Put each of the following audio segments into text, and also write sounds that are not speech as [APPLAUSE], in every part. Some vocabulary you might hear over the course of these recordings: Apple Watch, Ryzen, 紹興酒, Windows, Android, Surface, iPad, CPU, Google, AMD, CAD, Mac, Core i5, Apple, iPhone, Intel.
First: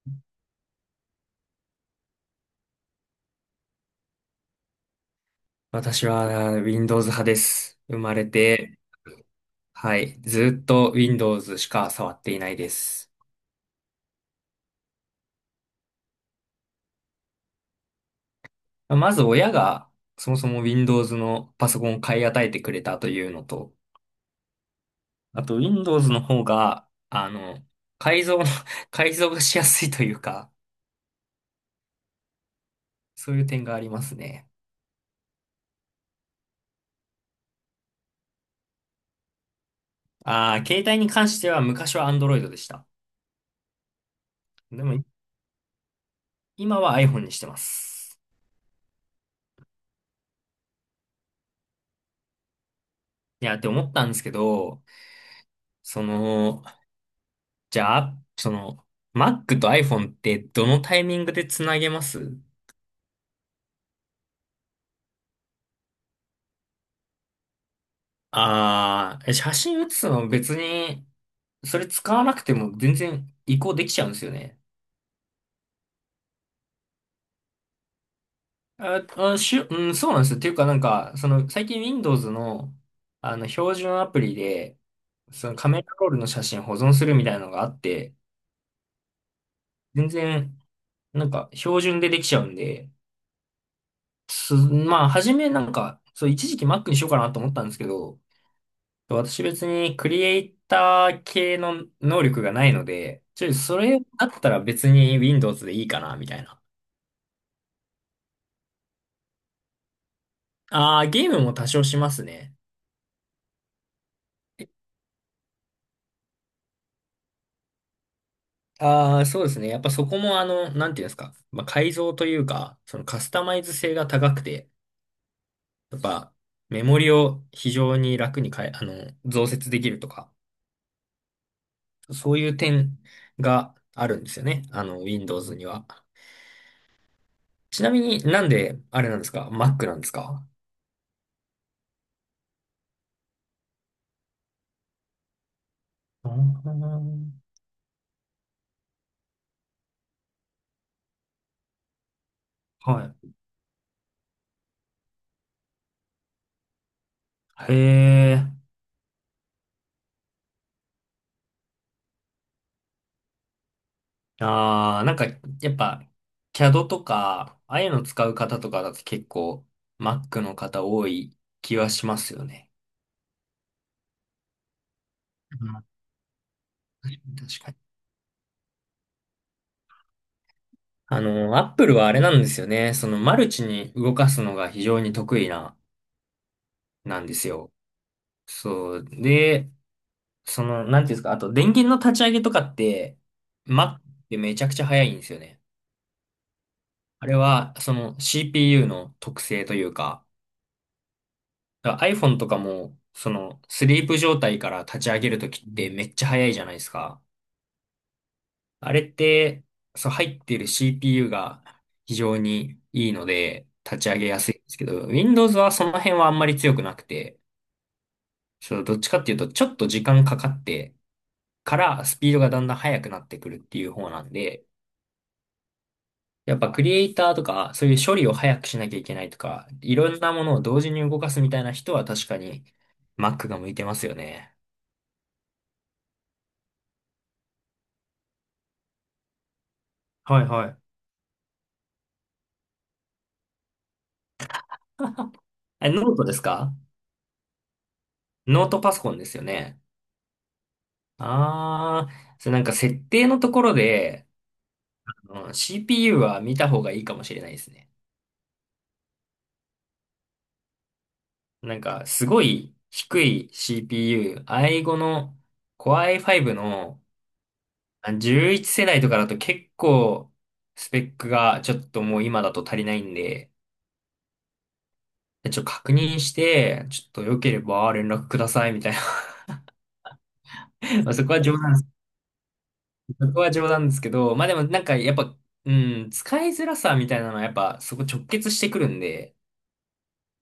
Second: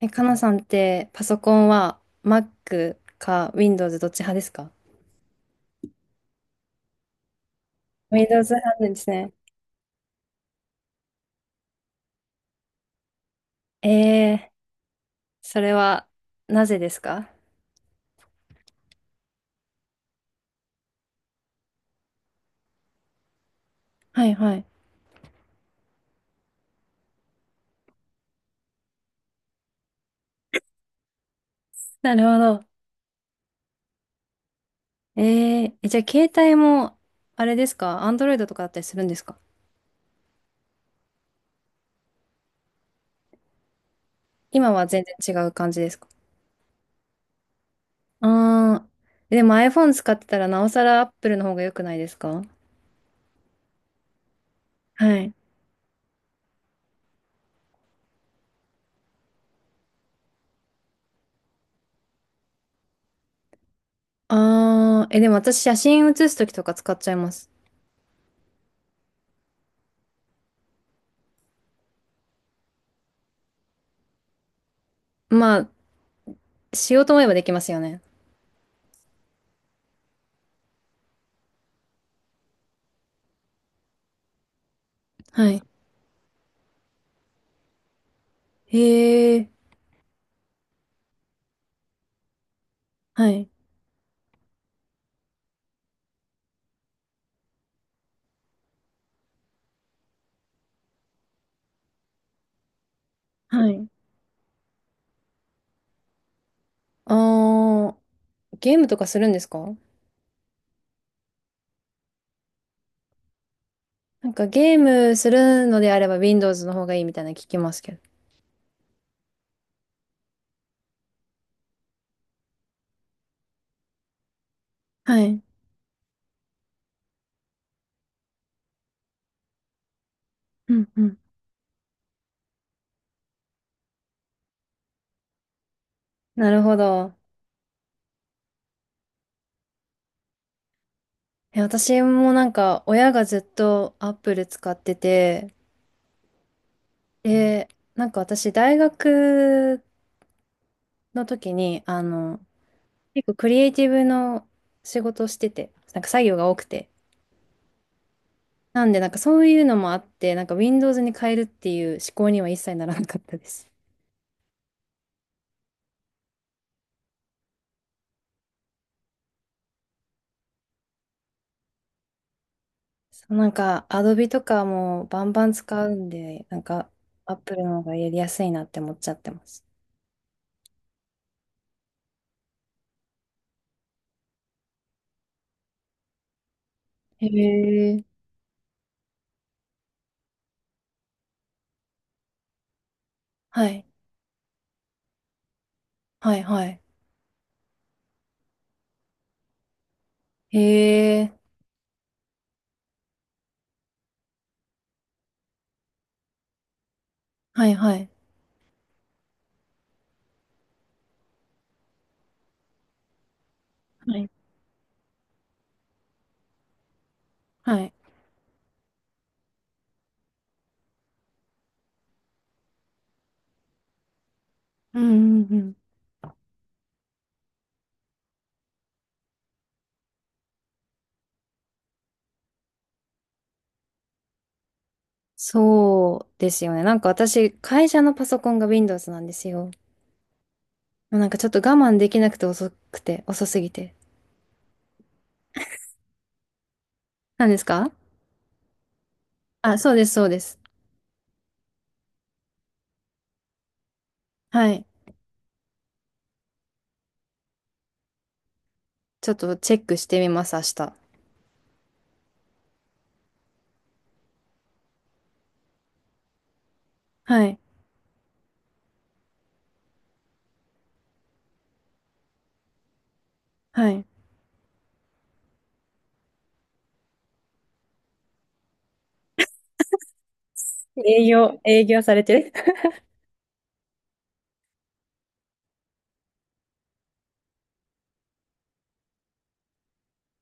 え、かなさんってパソコンは Mac か Windows どっち派ですか？ 私は Windows 派です。生まれ Windows て、派なんですね。はい、ずっと Windows しか触っていないです。ええ、それはなぜですか？まず親がそもそも Windows のパソコンを買い与えてくれたというのと、はいはい。あと Windows の方が、改造の [LAUGHS] 改造がしやすいというか、なるほど。そういう点がありますね。え、じゃあ携帯もあれですか Android とかだったりするんですか？ああ、携帯に関しては昔は Android でした。今では全も然違う感じですか？今は iPhone にしてます。ああー、でも iPhone 使ってたらなおさら Apple の方が良くないですか？いや、って思ったんですけど、はい。その、じゃあ、その、Mac と iPhone ってどのタイミングでつなげます？ああ、え、でも私写真写すときとか使っちゃいます。ああー、写真写すの別に、それ使わなくても全然移行できちゃうんですよね。まあ、しようと思えばできますよね。うん、そうなんですよ。っていうかなんか、最近 Windows の、標準アプリで、そはのい。カメラロールの写真保存するみたいなのがあって、へえ。全然、なんか、標準でできちゃうんで、はい。まあ、初めなんか、そう、一時期 Mac にしようかなと思ったんですけど、私別にクリエイター系の能力がないので、はそい。れだったら別に Windows でいいかな、みたいな。あー、ゲームとかするんですか？ああ、ゲームも多少しますね。なんかゲームするのであれば Windows の方がいいみたいなの聞きますけど。ああ、そうですね。やっぱそこもなんていうんですか。まあ、改造というか、そのカスタマイズ性が高くて、はい。やっぱメモリを非常に楽に変え、あの、増設できるとか、うんうん。そういう点があるんですよね。Windows には。なるほど。ちなみになんであれなんですか？ Mac なんですか？え、私もなんか親がずっと Apple 使ってて、あー、で、なんか私大学の時に、は結い。構クリエイティブの仕事をしてて、なんか作業が多くて。へえ。なんでなんかそういうのもあって、なんか Windows に変えるっていう思考には一切ならなかったです。ああ、なんか、やっぱ、CAD とか、ああいうの使う方とかだと結構、Mac の方多い気はしますよね。そうなんか、アドビとかもバンバンうん、使うんで、なんか、確アップルかの方に。がやりやすいなって思っちゃってます。Apple はあれなんですよね。マルチに動かすのが非常に得意な、なへんですよ。え。そう。で、なんていうんですか、あと、電源の立ち上げとかって、はい。Mac ってめちゃくちゃ早いんですよね。はい、はい。あれは、CPU の特性というか、へえ。だから iPhone とかも、スリープ状態から立ち上げるときってめっちゃ早いじゃないですか。はい、はい。あれって、そう、入っている CPU が非常にいいので、立ちは上げい。やすいんですけど、Windows はその辺はあんまり強くなくて、はい。そう、どっちかっていうと、ちょっと時間かかってからスピードがだんだん速くなってくるっていう方なんで、うん、うん、うん。やっぱクリエイターとか、そういう処理を早くしなきゃいけないとか、いろんなものを同時に動かすみたいな人は確かに Mac が向いてますよね。そうですよね。なんか私、会社のパソコンが Windows なんですよ。はいはい。なんかちょっと我慢できなくて遅くて、遅すぎて。え、ノートですか？何ですか？ノートパソコンですよあ、ね？そうです、そうです。ああ、それなんか設定のところで、はい。うん、 CPU は見た方がいいかもしれないですね。ちょっとチェックしてみます、明日。なんかすごい低い CPU、i5 の Core i5 のはい。11世代とかだと結構スペックがちょっともう今だと足りないんで、はい。ちょっと確認して、ちょっと良ければ連絡くださいみたいな。[LAUGHS] まあ営業、営業されてる。[LAUGHS] そこは冗談ですけど、まあでもなんかやっぱ、う使いづらさみたいなのはやっぱそこ直結してくるんで、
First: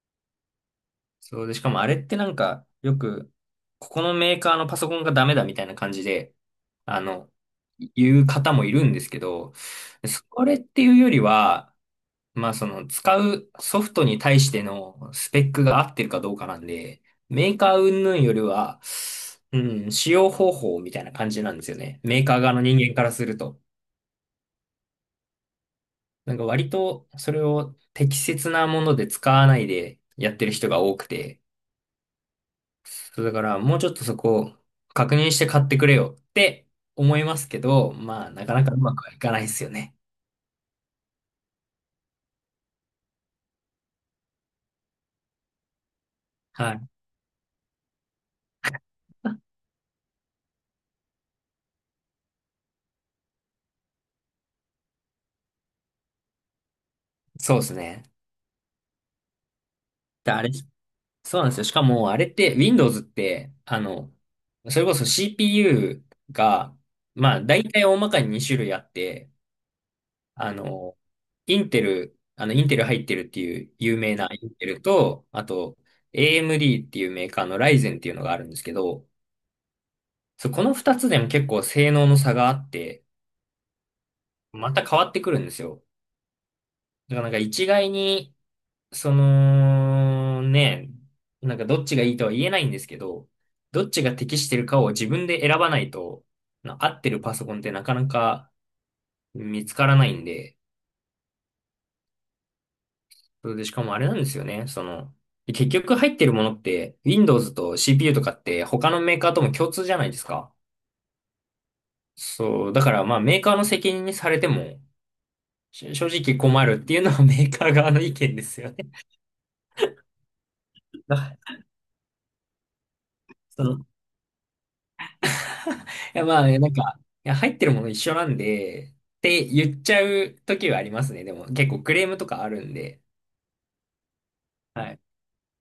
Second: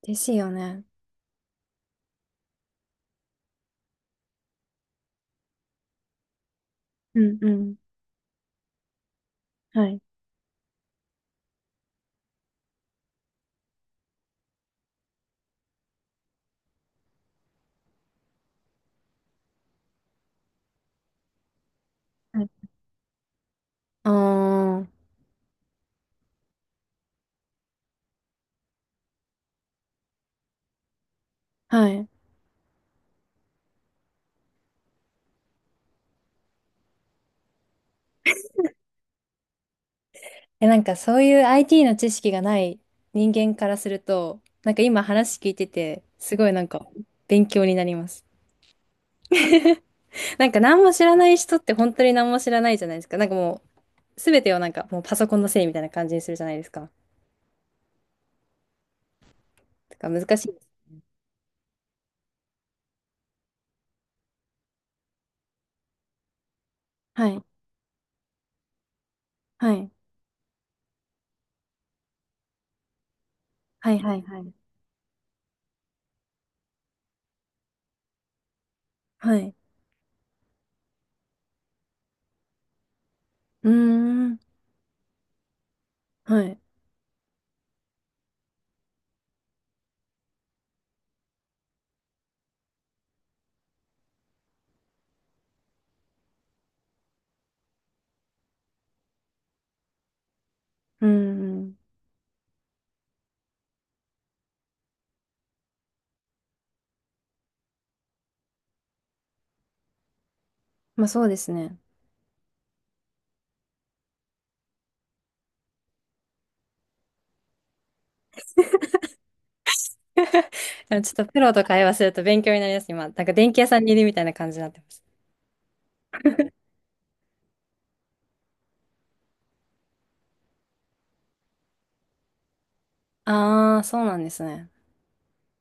ですよね。そうで、しかもあれってなんかよく、ここのメーカーのパソコンがダメだみたいな感じで、あうの、んうん。言う方もいるんですけど、はい。それっていうよりは、まあその使うソフトに対してのスペックが合ってるかどうかなんで、メーカー云々よりは、う使用方法みたいな感じなんですよね。メーカーはい。側の人間からすると。ああ、なんか割とそれを適切なもので使わないでやってる人が多くて、はい。そうだからもうちょっとそこを確認して買ってくれよって思いますけど、まあなかなかうまくはいかないですよね。え、なんかそういう IT の知識がない人間からすると、なんか今話聞いてて、すごいなんはかい。勉強になります。なんか何も知らない人って本当に何も知らないじゃないですか。なんかもう全てをなんかもうパソコンのせいみたいな感じにするじゃないですか。そうですね。だからで、難しいです。そうなんですよ。しかもあれって Windows って、それこそ CPU が、はまあい。大体大まかに2種類あって、はい。あの、インテル入ってるっていうは有いは名いなはイい。ンテルと、あと、AMD っていうメーカーのライゼンっていうのがあるんですけど、はい。そう、この二つでも結構性能の差があって、うーん。また変わってくるんですよ。はい。だからなんか一概に、その、ね、なんかどっちがいいとは言えないんですけど、どっちが適してるかを自分で選ばないと、合ってるパソコンってなかなか見つからないんで、うーん。そうで、しかもあれなんですよね。結局入ってるものって、Windows と CPU とかって他のメーカーとも共通じゃないですか。まあそうですね。そう、だからまあメーカーの責任にされても、正直困るっていうのは [LAUGHS] メーカー側の意見ですよね。[LAUGHS] ちょっ [LAUGHS] とあプロと会話すると勉強になります、今。なんか電気屋さんにいいるみたいな感じになってます。やまあねなんか、いや入ってるもの一緒なんで、って言っちゃう時はありますね。でも結構クレームとかあるんで、ああ、そうなんですね。はい。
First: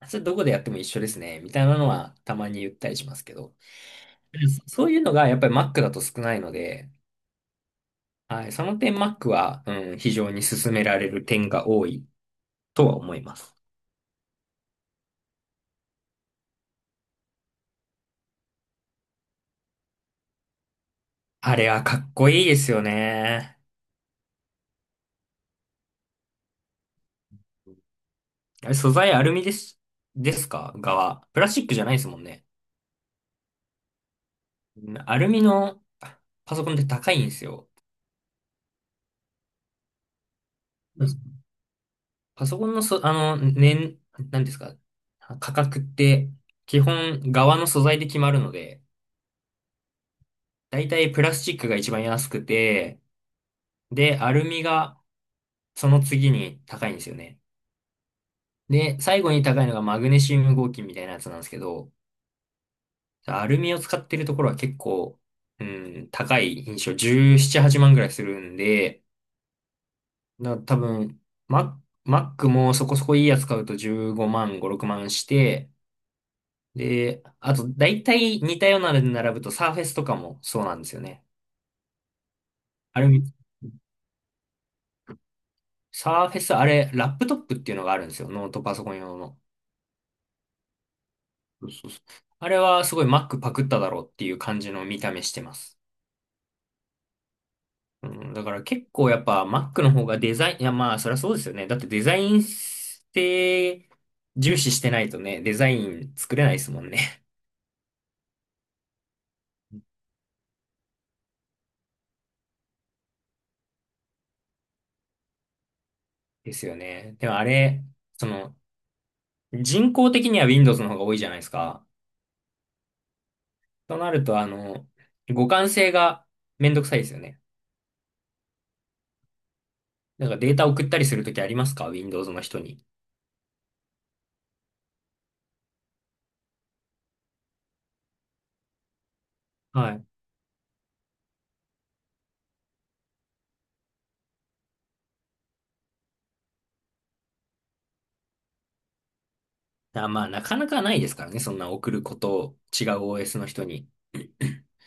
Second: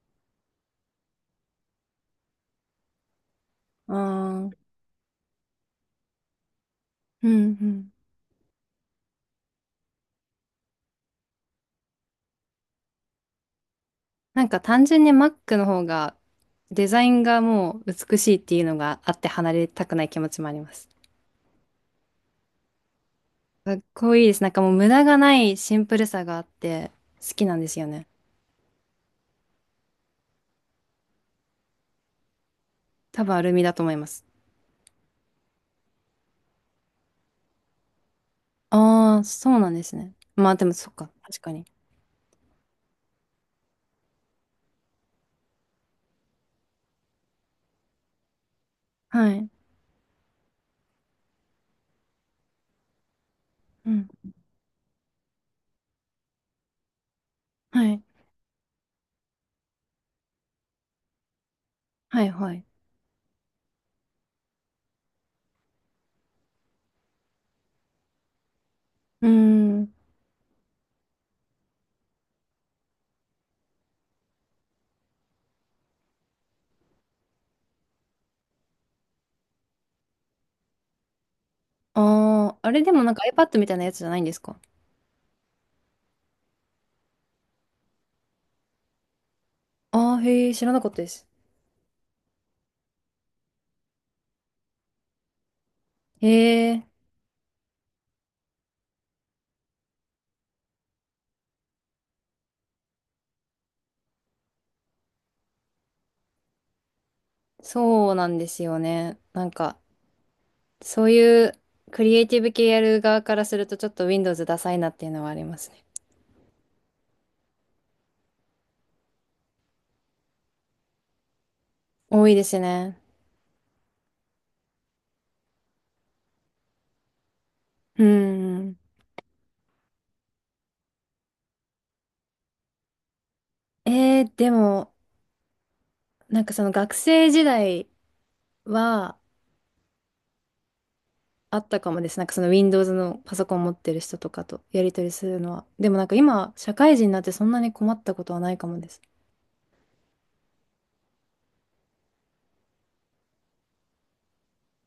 それどこでやっても一緒ですね、みたいなのはたまに言ったりしますけど。ああ、うんそういうのがやっぱり Mac だと少ないので、うん。はい。その点、Mac は、非常に勧められる点が多いとは思います。なんか単純に Mac の方がデザインがもう美しいっていうのがあって離れたくない気持ちもあります。あれはかっこいいですよね。かっこいいです。なんかもう無駄がないシンプルさがあって好きなんですよね。あれ素材アルミですか側。プラスチックじゃないですもんね。多分アルミだと思います。うん、アルミのパソコンって高いんですよ。ああ、そうなんですね。まあでもそっうか、ん。確かに。パソコンのそ、あの、年、なんですか、価格って、基本、側の素材で決まるので、はい。だいたいプラスチックが一番安くて、うん。で、アルミがその次に高いんですよね。はい。で、最後に高いのがマグネシウム合金みたいなやつなんですけど、はいはい。アルミを使ってるところは結構、うん、高い印象17、8万ぐらいするんで、うーん。だから多分、マックもそこそこいいやつ買うと15万、5、6万して、で、あと、大体似たようなので並ぶとサーフェスとかもそうなんですよね。ああ、あれでアもルなんか ミ、iPad みたいなやつじゃないんですか？サーフェス、あれ、ラップトップっていうのがあるんですよ。ノートパソコン用の。ああー、へえ、知らなかったです。そうそうそう、あれはすごい Mac パクっただろうっていう感じの見た目してます。へえ、うん、だから結構やっぱ Mac の方がデザイン、いやまあそりゃそうですよね。だってデザインって重視してないとね、デザイン作れないですもんね。そうなんですよね。なんか、そういうクリエイティブ系やる側からするとちょっと Windows ダサいなっていうのはありますね。[LAUGHS] ですよね。でもあれ、その人工的には Windows の方が多いじゃないですか。多いですね。となると互換性がめんどくさいですよね。うん。なんかデータ送ったりするときありますか？ Windows の人に。でも、なんかその学生時代ははい。あったかもです。なんかその Windows のパソコン持ってる人とかとやり取りするのは。でもなんか今、社会人になってそんなに困ったことはないかもです。だからまあなかなかないですからね。そんな送ることを違う OS の人に。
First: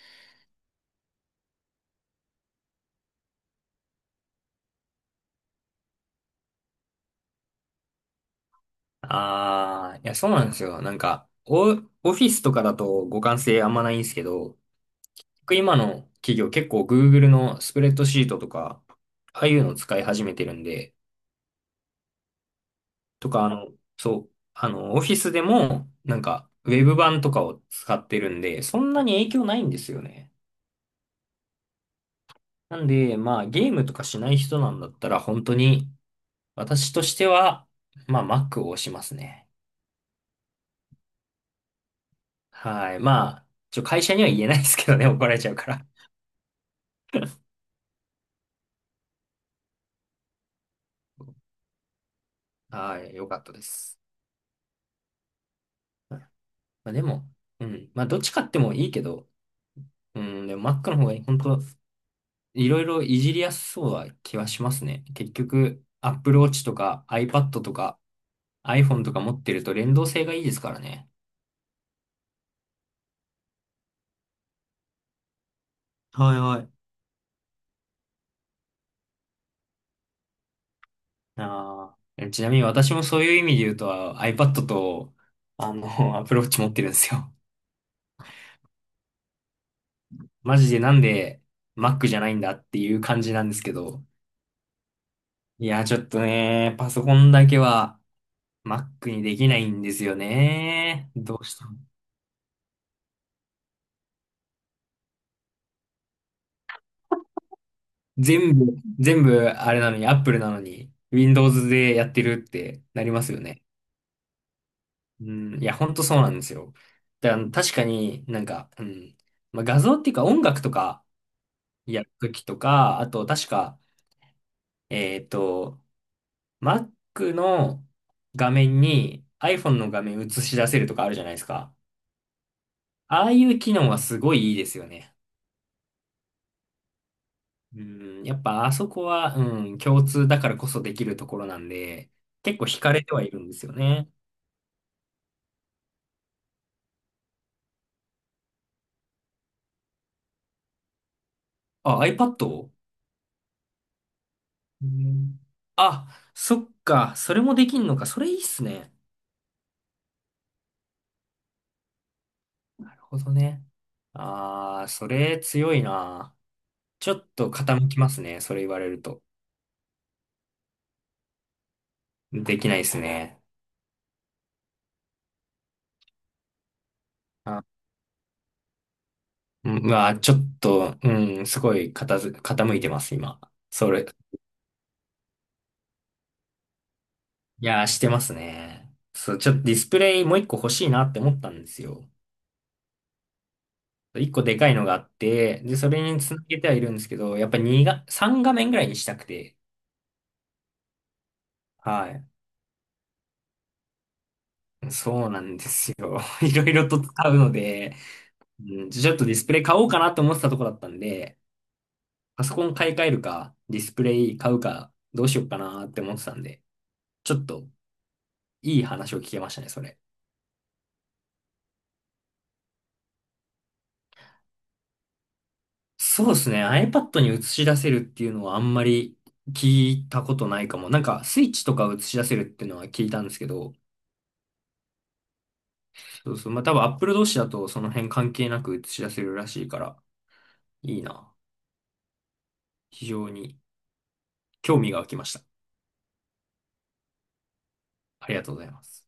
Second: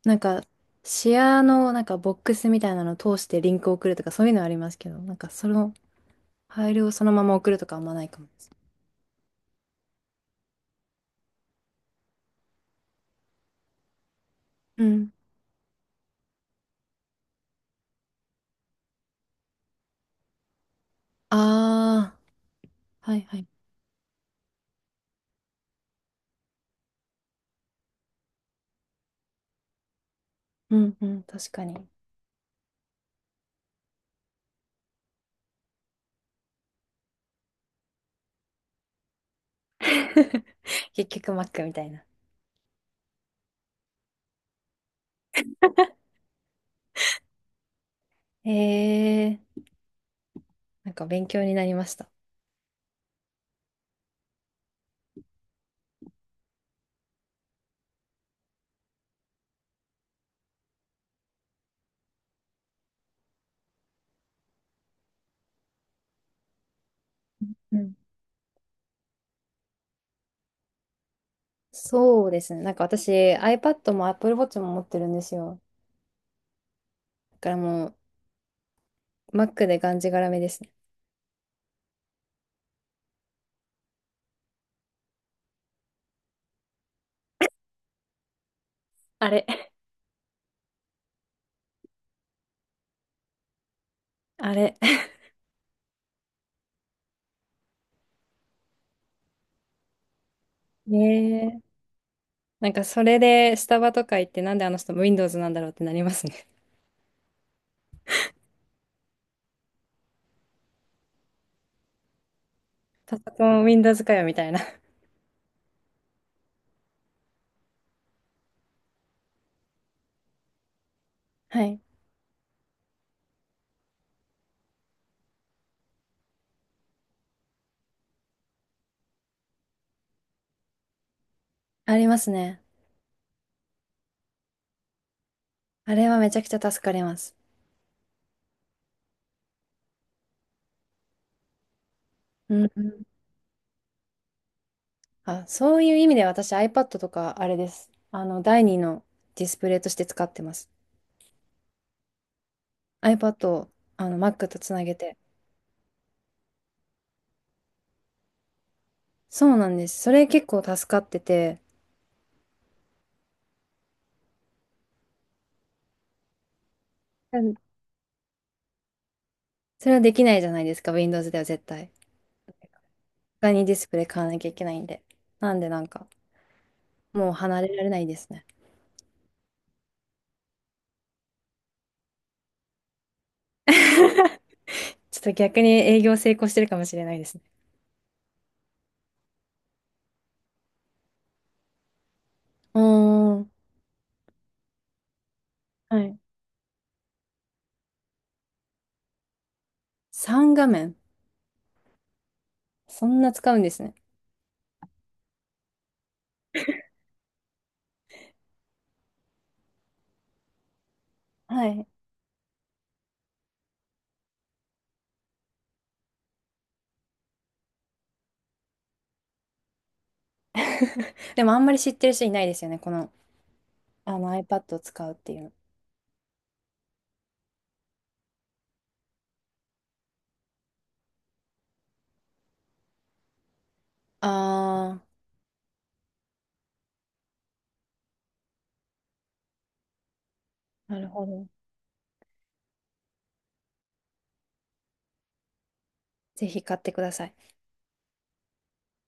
なんか、シェアのなんかボックスみたいなのを通してリンクを送るとかそういうのはありますけど、なんかそのファイルをそのまま送るとかあんまないかもです。ああ、いや、そうなんですよ。なんか、オフィスとかだと互換性あんまないんですけど、うん。僕今の企業結構 Google のスプレッドシートとか、ああいうのを使い始めてるんで、ああ、はいとはか、い。そう、オフィスでも、なんか、ウェブ版とかを使ってるんで、そんなに影響ないんですよね。うんうん、確かに。なんで、まあ、ゲームとかしない人なんだったら、本当に、私としては、まあ、Mac を押しますね。[LAUGHS] 結局 Mac みたいな。はい。まあ、会社には言えないですけどね、怒られちゃうから。へえー、なんか勉強になりました。はい、よかったです。までも、うん。まあ、どっち買ってもいいけど、うん、でも Mac の方が本当いろいろいじりやすそうな気はしますね。結局、Apple Watch とか iPad とうん、か iPhone とか持ってると連動性がいいですからね。そうですね。なんか私 iPad も Apple Watch も持ってるんですよ。はいはい。だからもう Mac でがんじがらめですね。ああ、ちなみに私もそういう意味で言うと iPad と、[LAUGHS] Apple Watch 持ってるんですよ。あれ。マジでなんで Mac じゃないんだっていう感じなんですけど。あれ。いや、ちょっとね、パソコンだけは Mac にできないんですよね。ねどうしえ。たの？なんかそれでスタバとか行ってなんであの人 Windows なんだろうってなりますね。全部、全部あれなのに、Apple なのに、Windows でやってるってな [LAUGHS] りパソますよコね。ン Windows かよみたいな。うん、いや、ほんとそうなんですよ。だから確かになんか、うん、まあ、画像っていうか音楽とかはい。やるときとか、あと確か、えっと、Mac の画面に iPhone の画面映し出せるとかあるじゃないですか。ありますね。ああいう機能はすごいいいですよね。あれはめちゃくちゃ助かります。うん、やっぱあそこは、うん、共通だからこそできるところなんで、う結構んう惹かん。れてはいるんですよね。あ、そういう意味で私 iPad とかあれです。第二のディスプレイとして使ってます。あ、iPad? iPad をあの Mac とつなうげて。ん、あ、そっか、それもできんのか、それいいっすね。そうなんです。それ結構助かってて、なるほどね。あー、それ強いな。ちょっうとん、傾きますね、それ言われると。それはできないじゃないですか、Windows では絶対。できないですね。他にディスプレイ買わなきゃいけないんで。なんでなんか、もう離あ、れられないですね。うん、うわ、ちょっと、うん、すごい傾いてます、今。[LAUGHS] それ。ちょっと逆に営業成功してるかもしれないですね。いやー、してますね。そう、ちょっとディスプレイもう一個欲しいなって思ったんですよ。うーん。一個でかいのがあって、で、そはれい。につなげてはいるんですけど、やっぱ2が、3画面ぐらいにしたくて、3画面。はい。そんな使うんですね。そうなんですよ。[LAUGHS] いろいろと使うので、うん、ちょっとディスプレイ買おうかなと思ってたとこだったんで、[LAUGHS] はい。パソコン買い替えるか、ディスプレイ買うか、どうしようかなって思ってたんで、ちょっといい話を聞けましたね、それ。[LAUGHS] でもあんまり知ってる人いないですよね。この、あの iPad を使うっていうの。そうですね。iPad に映し出せるっていうのはあんまり聞いたことないかも。なんか、スイッチとか映し出せるっていうのは聞いたんですけど、あそうそう。まあ、多分 Apple 同士だとその辺関係なく映し出せるらしいから、あ、いないるほな。ど。非常に興味が湧きました。ぜひ買ってください。ありがとうございます。